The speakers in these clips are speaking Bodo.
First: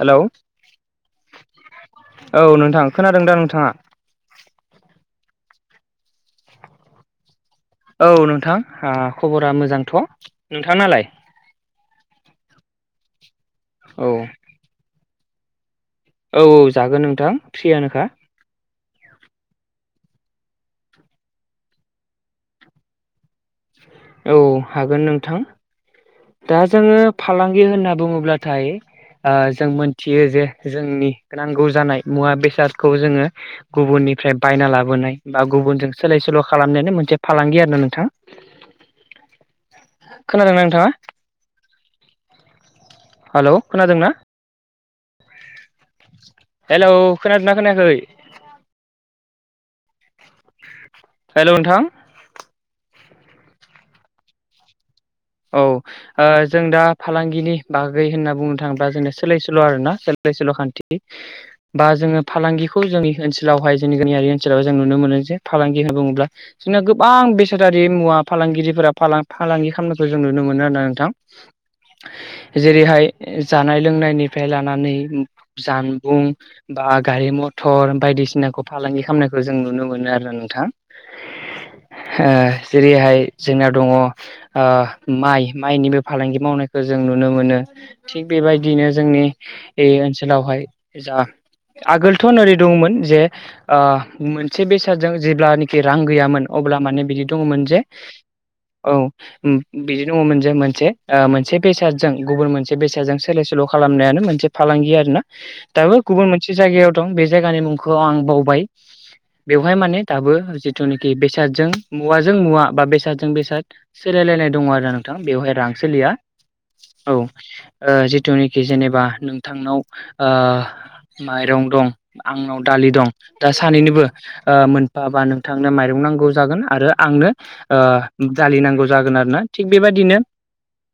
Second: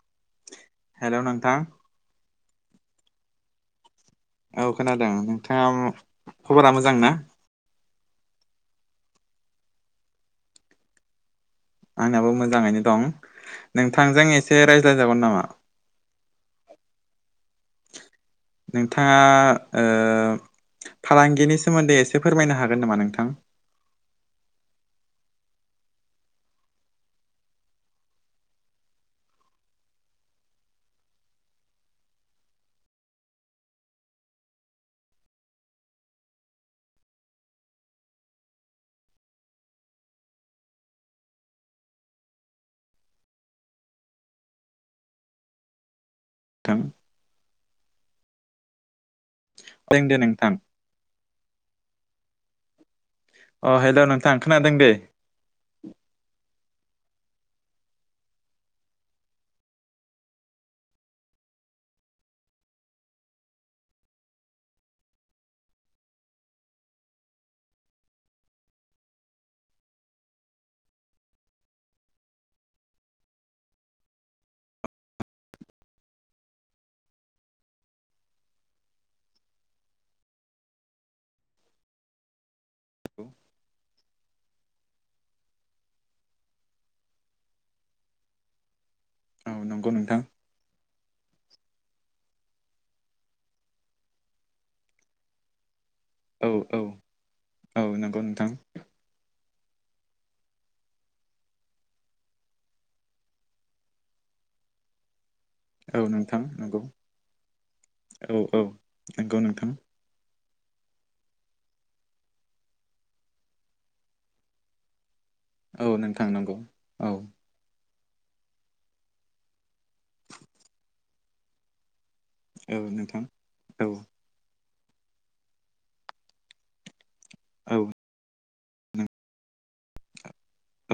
हेलौ हेल नोंथां। औ नोंथां खोनादों दा नोंथाङा? औ खोनादों, ! नोंथाङा खबरा मोजां ना? औ नोंथां, ओ खबरा मोजांथ' नोंथां नालाय? आंनाबो मोजाङैनो दं औ नोंथांजों एसे रायज्लाय जागोन नामा? औ औ जागोन नोंथां फ्रियानोखा, ! नोंथाङा ओ फालांगिनि सोमोन्दै एसे फोरमायनो हागोन नामा नोंथां? औ हागोन नोंथां दा जोङो फालांगि होनना बुङोब्लाथाय ओ जों मोनथियो जे जोंनि नांगौ जानाय मुवा बेसादखौ जोङो गुबुननि निफ्राय बायना लाबोनाय बा गुबुनजों सोलाय सोल' खालामनायनायनि मोनसे फालांगि आरो नोंथां। [inaudible] खोनादोंना नोंथाङा? हेल' खोनादोंना? नोंथां हेलौ खोनादोंना खोनायाखै? खोनादों नोंथां। हेल' नोंथां, अ हेल' नोंथां खोनादों दे, औ ओ जों दा फालांगिनि बागै होनना बुंनो थाङोब्ला जोंना सोलायसोल' आरोना सोलायसोल' खान्थि बा जोङो फालांगिखौ जोंनि ओनसोलावहाय जोंनि गामियारि ओनसोलावाय जों नुनो मोनो जे फालांगि होनना बुङोब्ला जोंना गोबां बेसादारि मुवा फालांगिरिफोरा फालांगि खालामनो खौ जों नुनो मोनो आरो नोंथां। जेरैहाय, जानाय लोंनायनिफ्राय लानानै जानबुं बा गारि, मथर, बायदिसिनाखौ फालांगि खालामनायखौ जों नुनो मोनो आरो नोंथां। [inaudible] ओ जेरैहाय जोंनाव दङ' ओ माइ माइनिबो फालांगि मावनायखौ जों नुनो मोनो थिग बेबायदिनो जोंनि औ बे नंगौ नोंथां ओनसोलावहाय जा आगोलथ' नरै दङमोन जे मोनसे बेसादजों जेब्लानोखि रां गैयामोन औ अब्ला औ माने बिदि दङमोन औ जे नंगौ नोंथां औ उम बिदि दंङमोन जे मोनसे मोनसे बेसादजों गुबुन मोनसे बेसादजों सोलाय सोल' खालामनायानो मोनसे फालांगि आरोना दाबो औ गुबुन नोंथां मोनसे नंगौ जायगायाव दं बे जायगानि मुंखौ आं औ बावबाय औ नंगौ नोंथां बेवहाय माने दाबो जिथुनाखि बेसादजों मुवाजों मुवा बा बेसादजों बेसाद सोलायलायनाय दङ आरो नोंथां बेवहाय औ रांसोलिया नोंथां नंगौ औ ओ जिथुनाखि जेनेबा नोंथांनाव ओ माइरं दं। आंनाव औ दालि दं नोंथां दा औ सानैनिबो एबा नोंथांनो माइरं नांगौ जागोन आरो आंनो औ दालि नांगौ- जागोन आरोना थिग बेबदिनो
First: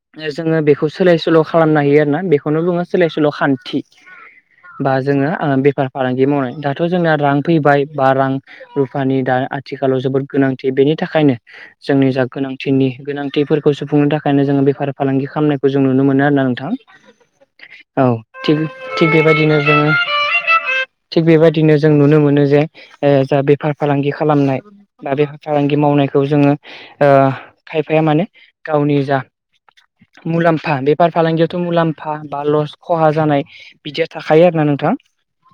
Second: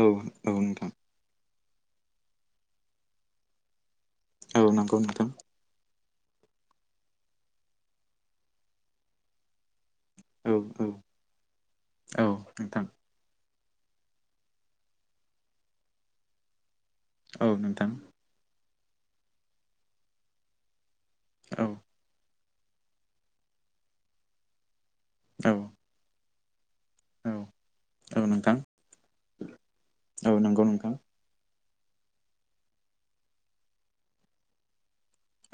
औ औ जोङो बेखौ नोंथां सोलाय सोल' खालामनो हायो आरोना बेखौनो बुङो सोलाय सोल' खान्थि। औ बा नंगौ जोङो नोंथां बेफार फालांगि मावनाय दाथ' जोंना रां फैबाय बा रां रुफानि दा आथिखाल- आथिखालाव जोबोद औ गोनांथि औ बेनि थाखायनो जोंनि जा औ नोंथां गोनांथिनि गोनांथिफोरखौ खौ सुफुंनो थाखायनो जोङो बेफार फालांगि खालामनायखौ जों नुनो मोनो आरोना नोंथां। औ थिग थिग बेबायदिनो जोङो। थिग औ बेबायदिनो जों नुनो मोनो जे ओ जा बेफार फालांगि खालामनाय दा बे औ फालांगि मावनायखौ जोङो ओ औ खायफाया औ माने नोंथां गावनि जा औ नंगौ मुलाम्फा नोंथां बेफार फालांगियाव थ' मुलाम्फा बा लस खहा जानाय बिदिया थाखायो आरोना नोंथां।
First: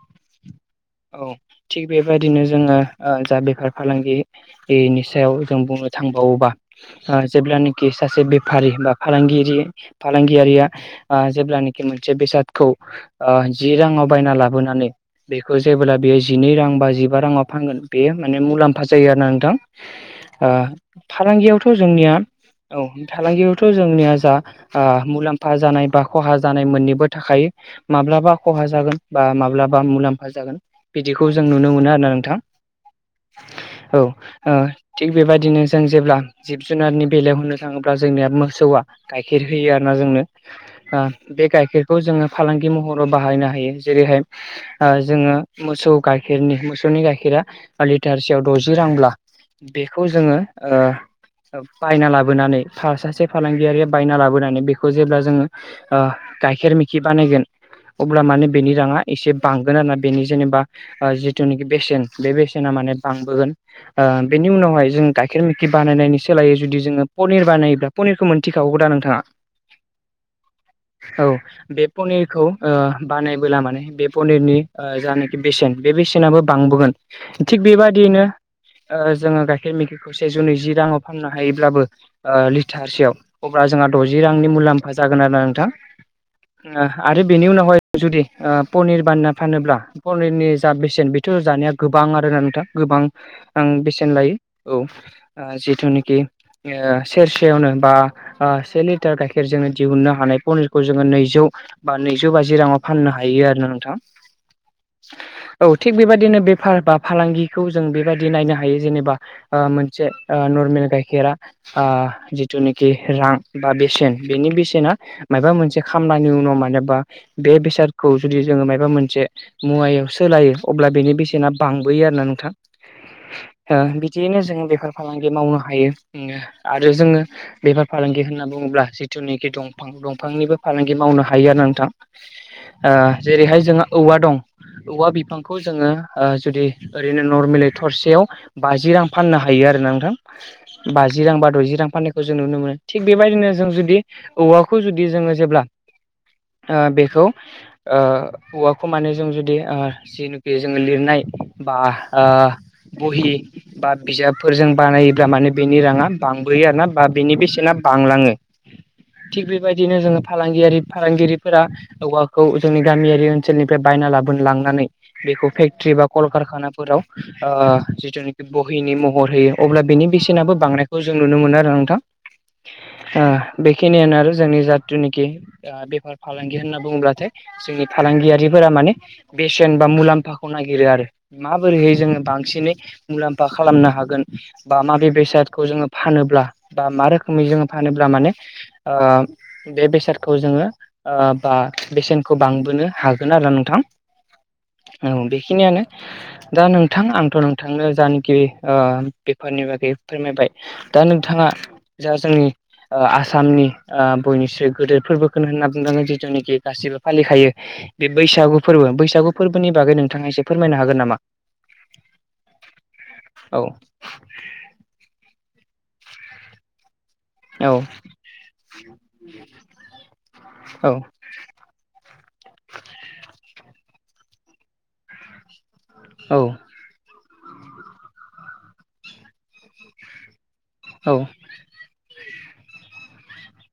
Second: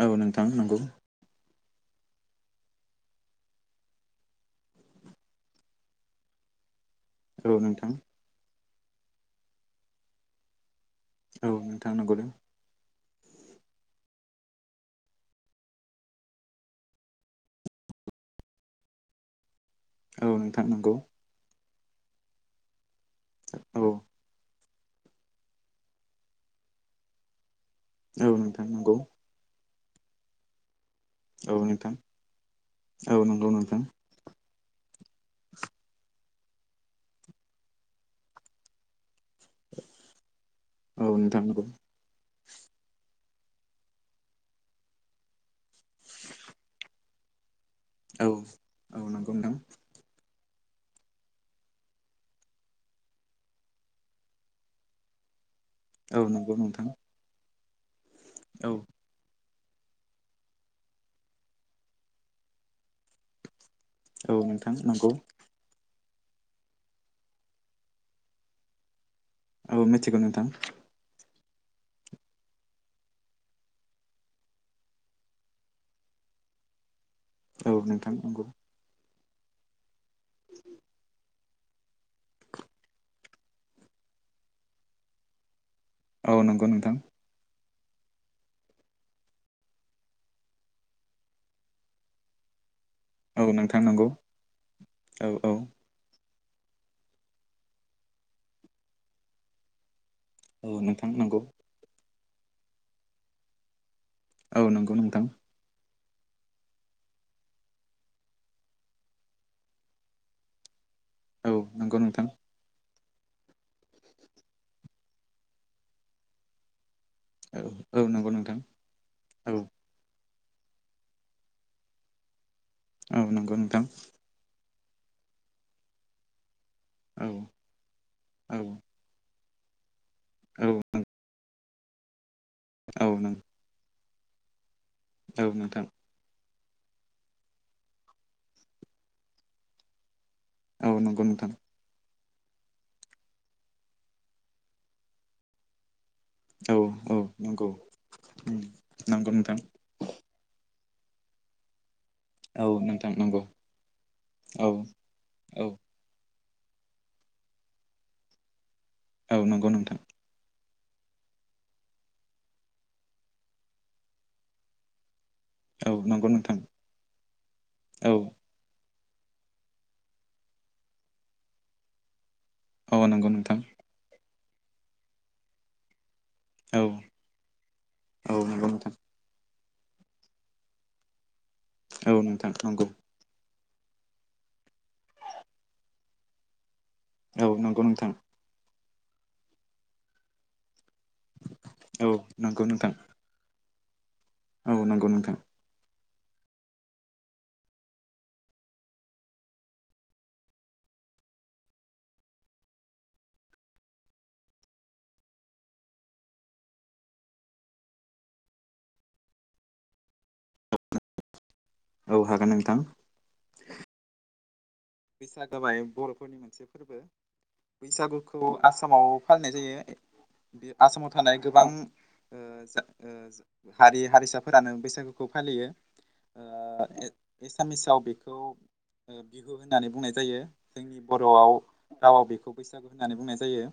औ नोंथां नंगौ, औ थिग बेबायदिनो जोङो ओ जा बेफार फालांगिनि सायाव जों बुंनो थांबावोबा ओ औ जेब्लानोखि नोंथां सासे बेफारि बा फालांगिरि फालांगियारिया ओ औ जेब्लानोखि नोंथां मोनसे नंगौ बेसादखौ ओ जि राङाव बायना लाबोनानै बेखौ जेबोब्ला बियो जिनै रां बा जिबा राङाव फानगोन बे माने मुलाम्फा जायो आरो ना नोंथां। औ ओ नोंथां नंगौ फालांगियावथ' जोंनिया औ फालांगियावथ' औ जोंनिया जा आ मुलाम्फा जानाय बा खहा जानाय मोननैबो थाखायो। औ माब्लाबा खहा नोंथां नंगौ जागोन बा माब्लाबा मुलाम्फा जागोन। बिदिखौ जों नुनो मोनो आरो ना नोंथां। औ नंगौ नोंथां औ ओ थिग बेबायदिनो जों जेब्ला जिब जुनारनि बेलायाव होननो थाङोब्ला जोंनिया मोसौआ गाइखेर होयो आरो ना जोंनो। आ औ नोंथां बे नंगौ गाइखेरखौ जोङो फालांगि महराव बाहायनो हायो जेरैहाय ओ जोङो मोसौ गाइखेरनि मोसौनि गाइखेरा औ लिटारसेयाव द'जि औ रांब्ला नंगौ नोंथां बेखौ जोङो ओ बायना लाबोनानै सा-सासे फालांगियारिया बायना लाबोनानै बेखौ जेब्ला जोङो ओ औ नंगौ गाइखेर नोंथां मेखि बानायगोन अब्ला माने औ बेनि राङा एसे बांगोन आरो ना बेनि जेनेबा जिथुनोखि बेसेन बे बेसेना माने बांबोगोन। ओ औ बेनि नोंथां उनावहाय जों नंगौ गाइखेर मोखि बानायनायनि सोलायै जुदि जोङो पनिर बानायोब्ला पनिरखौ मोनथिखागौदा नोंथाङा? औ मिथिगौ नोंथां। औ बे पनिरखौ ओ बानायबोला माने बे पनिरनि ओ जानोखि बेसेन बे बेसे सेनाबो बांबोगोन थिग औ नोंथां बेबाददियैनो नंगौ ओ जोङो गाइखेर मैखिखौ सेजौ नैजि राङाव फाननो हायोब्लाबो ओ लिटारसेयाव अब्ला जोंहा द'जि रांनि मुलाम्फा जागोन आरो ना नोंथां। औ नंगौ ना नोंथां आरो बेनि उनावहाय जुदि ओ पनिर बानायना फानोब्ला पनिरनि जा बेसेन बेथ' जानाया गोबां आरोना नोंथां। गोबां औ आं नोंथां नंगौ बेसेन लायो औ जि निकि ओ सेरसेयावनो बा ओ से लिटार गाइखेर जोंनो दिहुननो हानाय औ पनिरखौ जोङो नोंथां नंगौ नैजौ बा नैजौ बाजि रांआव फाननो हायो आरोना नोंथां। औ नंगौ नोंथां। औ थिग बेबायदिनो बेफार बा फालांगिखौ जों बेबायदि नायनो हायो जेनेबा ओ मोनसे ओ नर्मेल गाइखेरा औ आ नंगौ नोंथां जिथुनिखि रां बा बेसेन बेनि बेसेना मायबा मोनसे खामलानि उनाव मानोबा बे औ औ बेसादखौ नंगौ जुदि नोंथां जोङो मायबा मोनसे औ मुवायाव सोलायो अब्ला बेनि बेसेना बांबोयो आरोना नोंथां। औ नंगौ नोंथां ओ बिदियैनो जोङो बेफार फालांगि मावनो हायो जोङो। आरो जोङो औ बेफार फालांगि होनना औ बुङोब्ला जिथुनि खि दंफां दंफांनिबो औ फालांगि मावनो हायो आरो नोंथां ओ नों जेरैहाय जोंहा औवा दं औवा औ बिफांखौ नोंथां जोङो ओ जुदि ओरैनो नरमेलि थरसेयाव बाजि रां फाननो हायो आरो ना नोंथां। औ बाजि नंगौ रां बा नोंथां दजि रां फानो जों नुनो मोनो थिग बेबायदिनो जों जुदि औवाखौ जुदि जोङो जेब्ला औ ओ औ बेखौ नंगौ ओ उम औवाखौ मानो नंगौ जों नोंथां जुदि ओ जिनुखि जोङो लिरनाय बा ओ औ नोंथां बहि नंगौ बा औ बिजाबफोरजों बानाय ग्रा माने औ बेनि राङा बांबोयो आरो ना बा बेनि बेसेना बांलाङो। औ थिग नंगौ बेबायदिनो नोंथां जोङो फालांगियारि फालांगिरिफोरा औवाखौ जोंनि गामियारि ओनसोलनिफ्राय बायना लाबोन लांनानै बेखौ फेक्ट्रि औ बा नंगौ नोंथां कलकारखानाफोराव ओ औ जिथुनोखि बहिनि महर होयो अब्ला बेनि बेसेनाबो बांनायखौ जों नुनो मोनो आरो नोंथां। औ नंगौ नोंथां ओ बेखिनियानो आरो जोंनि जाथुनिखि आ बेफार फालांगि होनना औ बुङोब्लाथाय जोंनि औ नंगौ फालांगियारिफोरा माने नोंथां बेसेन बा मुलाम्फाखौ नागिरो आरो। माबोरैहाय औ जोङो नोंथां बांसिनै नंगौ मुलाम फा खालामनो हागोन बा माबे बेसादखौ जोङो फानोब्ला बा मा रोखोमै औ जोङो नंगौ फानोब्ला नोंथां माने ओ बे बेसादखौ जोङो ओ बा औ बेसेनखौ नंगौ बांबोनो नोंथां हागोन आरो नोंथां नंगौ औ नोंथां बेखिनियानो दा नोंथां आंथ' नोंथांनो जानाखि ओ बेफारनि बागै फोरमायबाय दा नोंथाङा जा जोंनि ओ आसामनि ओ बयनिस्रु गोदोर फोरबोखौनो होनना बुंनागोन जिथुनाखि गासिबो फालिखायो बे बैसागु फोरबो बैसागु फोरबोनि बागै नों थाङा एसे फोरमायनो हागोन नामा? औ हागोन नोंथां औ बैसागो माने बर'फोरनि मोनसे फोरबो औ बैसागुखौ आसामाव फालिनाय जायो बे औ आसामाव थानाय गोबां [inaudible] हारि हारिसाफोरानो बैसागुखौ फालियो। औ [inaudible] एसामिसाव बेखौ ओ बिहु होननानै बुंनाय जायो जोंनि औ बर'आव रावाव बेखौ बैसागु होननानै बुंनाय जायो।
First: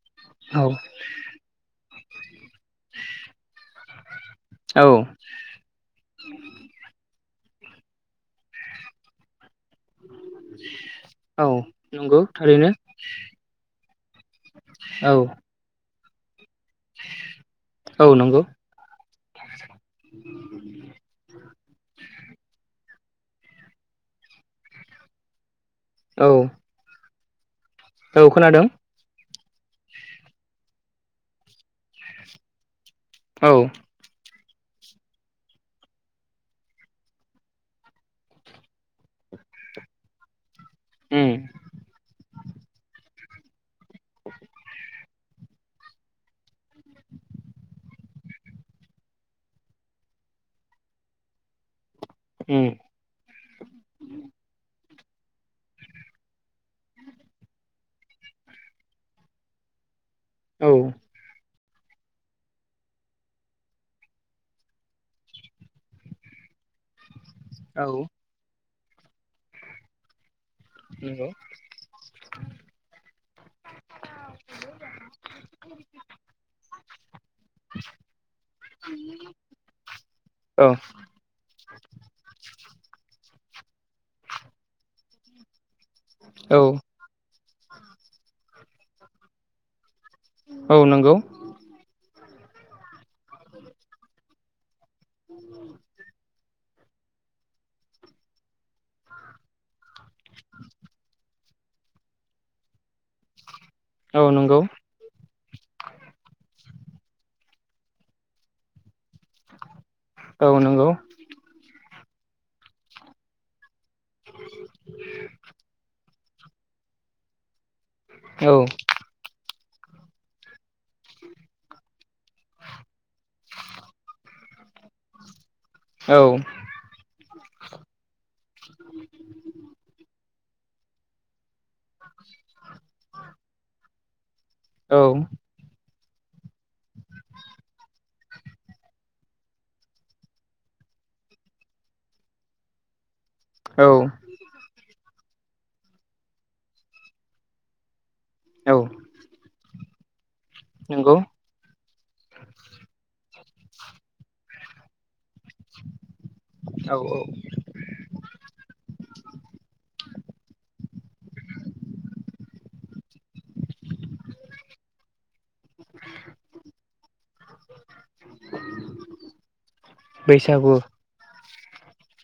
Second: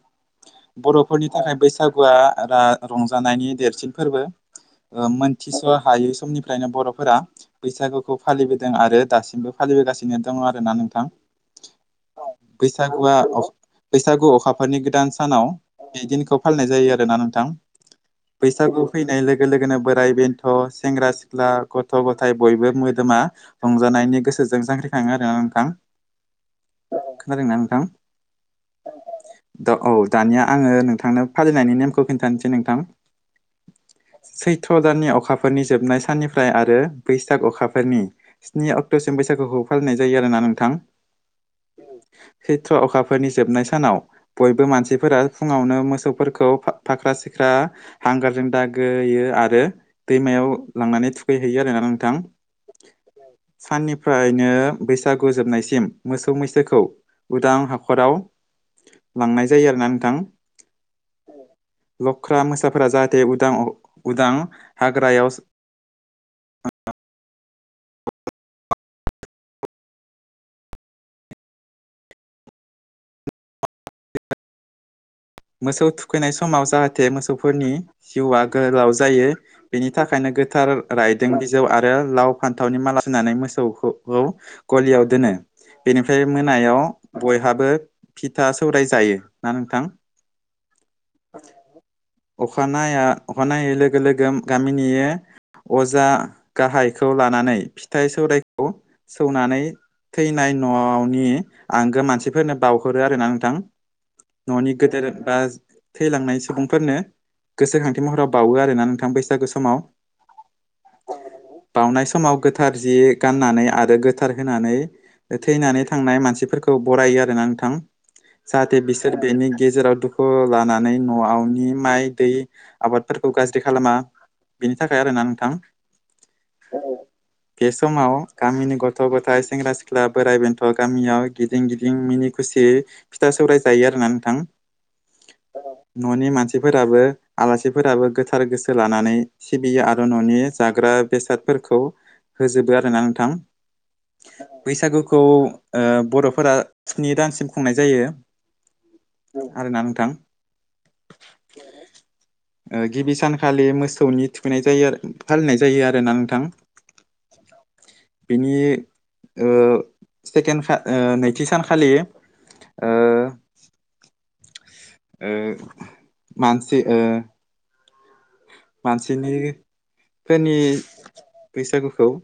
औ बर'फोरनि थाखाय बै सागुआ आ रंजानायनि देरसिन फोरबो औ मोनथिस' हायै समनिफ्रायनो बर' बैसागुखौ फालिबोदों आरो दासिमबो फालिबोगासिनो दं ना नोंथां। औ नंगौ [inaudible] थारैनो बैसागुआ बैसागु अखाफोरनि गोदान औ सानाव बेदिनखौ फालिनाय जायो आरो ना नोंथां। औ नंगौ बैसागु फैनाय लोगो लोगोनो बोराइ बेन्थ' सेंग्रा सिख्ला गथ' ग थाय बयबो मोदोमा रंजानायनि गोसोजों जांख्रिखाङो आरो ना नोंथां। औ खोनादों ना नोंथां? औ खोनादों। दा औ दानिया आङो नोंथांनो फालिनायनि नेमखौ खिन्थानोसै नोंथां औ सैथ्र' दाननि अखाफोरनि जोबनाय साननिफ्राय आरो बैसाग अखाफोरनि स्नि अक्ट'सेम्बर बैसागुखौ फालिनाय जायो आरोना नोंथां। उम सैत्र अखाफोरनि जोबनाय सानाव बयबो मानसिफोरा फुङावनो मोसौफोरखौ फाख्रा सिख्रा हांगारजों दागोयो आरो दैमायाव मोसौखौ लांनानै थुखै होयो आरो ना नोंथां। उम साननिफ्रायनो बैसा गुजोबनायसिम मोसौ मैसोखौ उदां हाखराव लांनाय जायो आरो ना नोंथां औ लख्रा मोसाफोरा जाहाथे उदां उदां हाग्रायाव [unintelligible] औ नोंगौ [inaudible] मोसौ थुखैनाय समाव जाहाथे मोसौफोरनि जिउआ गोलाव जायो गोथार रायदों बिजौ आरो लाव फान्थाव फान्थावनि माला होनानै मोसौ गलियाव दोनो बेनिफ्राय औ मोनायाव गय हाबो फिथा सौराय जायो ना नोंथां औ नोंगौ अखानाया अखानायै लोगो लोगो गामिनि अजा गाहायखौ लानानै फिथाइ सौरायाइखौ सौनानै थैनाय न'नि आंगो मानसिफोरनो बावहरो आरोना नोंथां औ नंगौ न'नि गोदोर बा थैलांनाय सुबुंफोरनो गोसोखांथि महराव बावोआरोना नोंथां बै औ नोंगौ बाउनाय समाव गोथार जि गाननानै आरो गोथार होनानै थैनानै थांनाय मानसिफोरखौ बरायो आरोना नोंथां औ जाहाथे बिसोर बेनि गेेजाराव दुखु खौ लानानै न'आवनि माइ दै आबादफोरखौ गाज्रि खालामा बिनि थाखाय आरोना नोंथां। औ। बे समाव गामिनि गथ' गथाय सेंग्रा सिख्ला बोराइ बेन्थ' गामियाव गिदिं गिदिं मिनि खुसि फिथा सौराय जायो आरो ना नोंथां। औ। न'नि मानसिफोराबो आलासिफोराबो गोथार गोसो लानानै सिबियो आरो न'नि जागोन ओ बेसादफोरखौ होजोबो आरोना नोंथां औ ‌ बैसागुखौ ओ बर'फोरा स्नि दानसिम खुंनाय जायो। औ आरो नां थां। नंगौ ओ गिबि सानखालि मोसौनि थुख खैनाय जायो आरो फालिनाय जायो आरोना नोंथां। औ औ बिनि ओ सेकेणड खा ओ नैथि सानखालि ओह ओ मानसि ओ मानसिनि फोरनि बैसागु बैसागुखौ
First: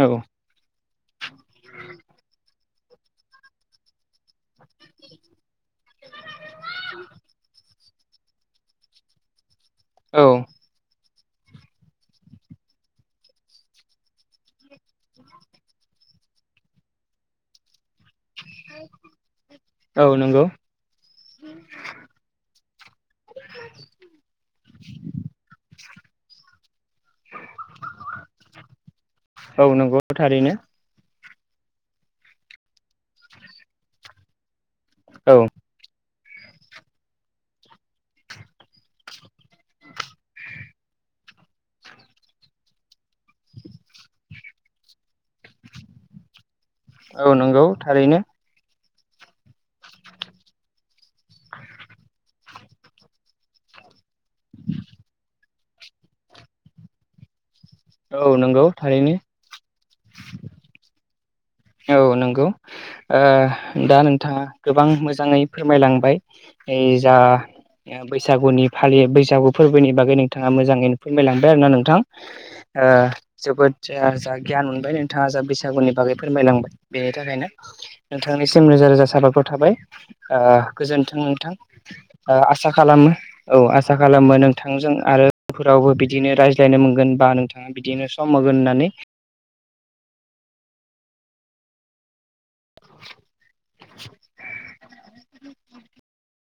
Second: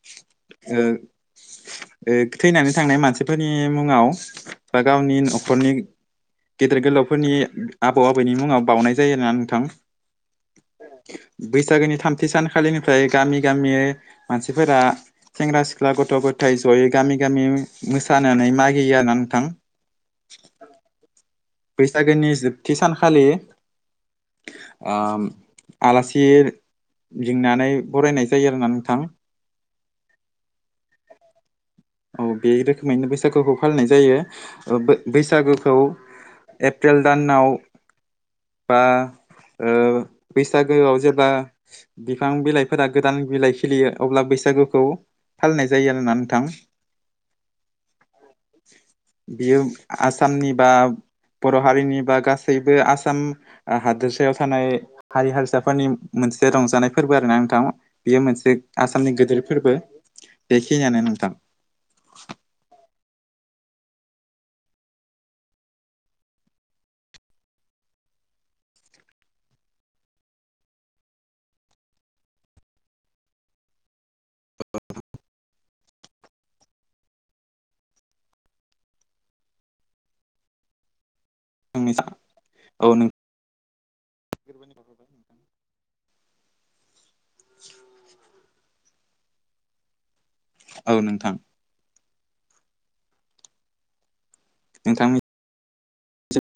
औ ओ ओ थैनानै थांनाय मानसिफोरनि मुङाव बा गावनि नखरनि गेदेर गोलावफोरनि आबौ आबैनि मुङाव बावउनाय जायो आरोना नोंथां। औ बैसागोनि थामथि सानखालिनिफ्राय गामि गामि मानसिफोरा सेंग्रा सिख्ला गथ गथाय जयै गामि मोसा सानानै मागियो आरो ना नोंथां औ नंगौ बैसागोनि जोबथि सान खालि आम आलासि लिंनानै बरायनाय जायो आरोना नोंथां। औ नंगौ थारैनो औ बे रोखोमैनो बैसागुखौ फालिनाय जायो ओ बो औ बैसागोखौ एप्रिल दानाव बा ओ बैसागोआव जेब्ला बिफां बिलाइफोरा गोदान बिलाइ खिलियो अब्ला बैसाख बैसागुखौ फालिनाय जायो आरोना नोंथां। औ नंगौ थारैनो बियो आसामनि बा बर' हारिनि बा गासैबो आसाम आ हादोरसायाव थानाय हारि हारिसाफोरनि मो मोनसे रंजानाय फोरबो आरोना नोंथां। बेयो औ मोनसे नंगौ थारैनो आसामनि गोदोर फोरबो बेखियानो नोंथां। औ नंगौ ओ दा नोंथाङा गोबां मोजाङै फोरमायलांबाय जा बैसागुनि फालि बैसागु फोरबोनि बागै नोंथाङा मोजाङैनो फोरमायलांबाय आरो ना नोंथां ओ जोबोद आ‌ जा गियान मोनबाय नोंथाङा जा बैसागुनि बागै फोरमायलांबाय बेनि थाखायनो नोंथांनिसिम रोजा रोजा साबायखर थाबाय आ गोजोन्थों।। नोंथां आसा औ खालामो नोंथां औ आसा खालामो नोंथांजों आरो फोरावबो बिदिनो रायज्लायनो मोनगोन बा नोंथाङा बिदिनो सम होगोन होननानै। औ नोंथां [inaudible] नोंथांनि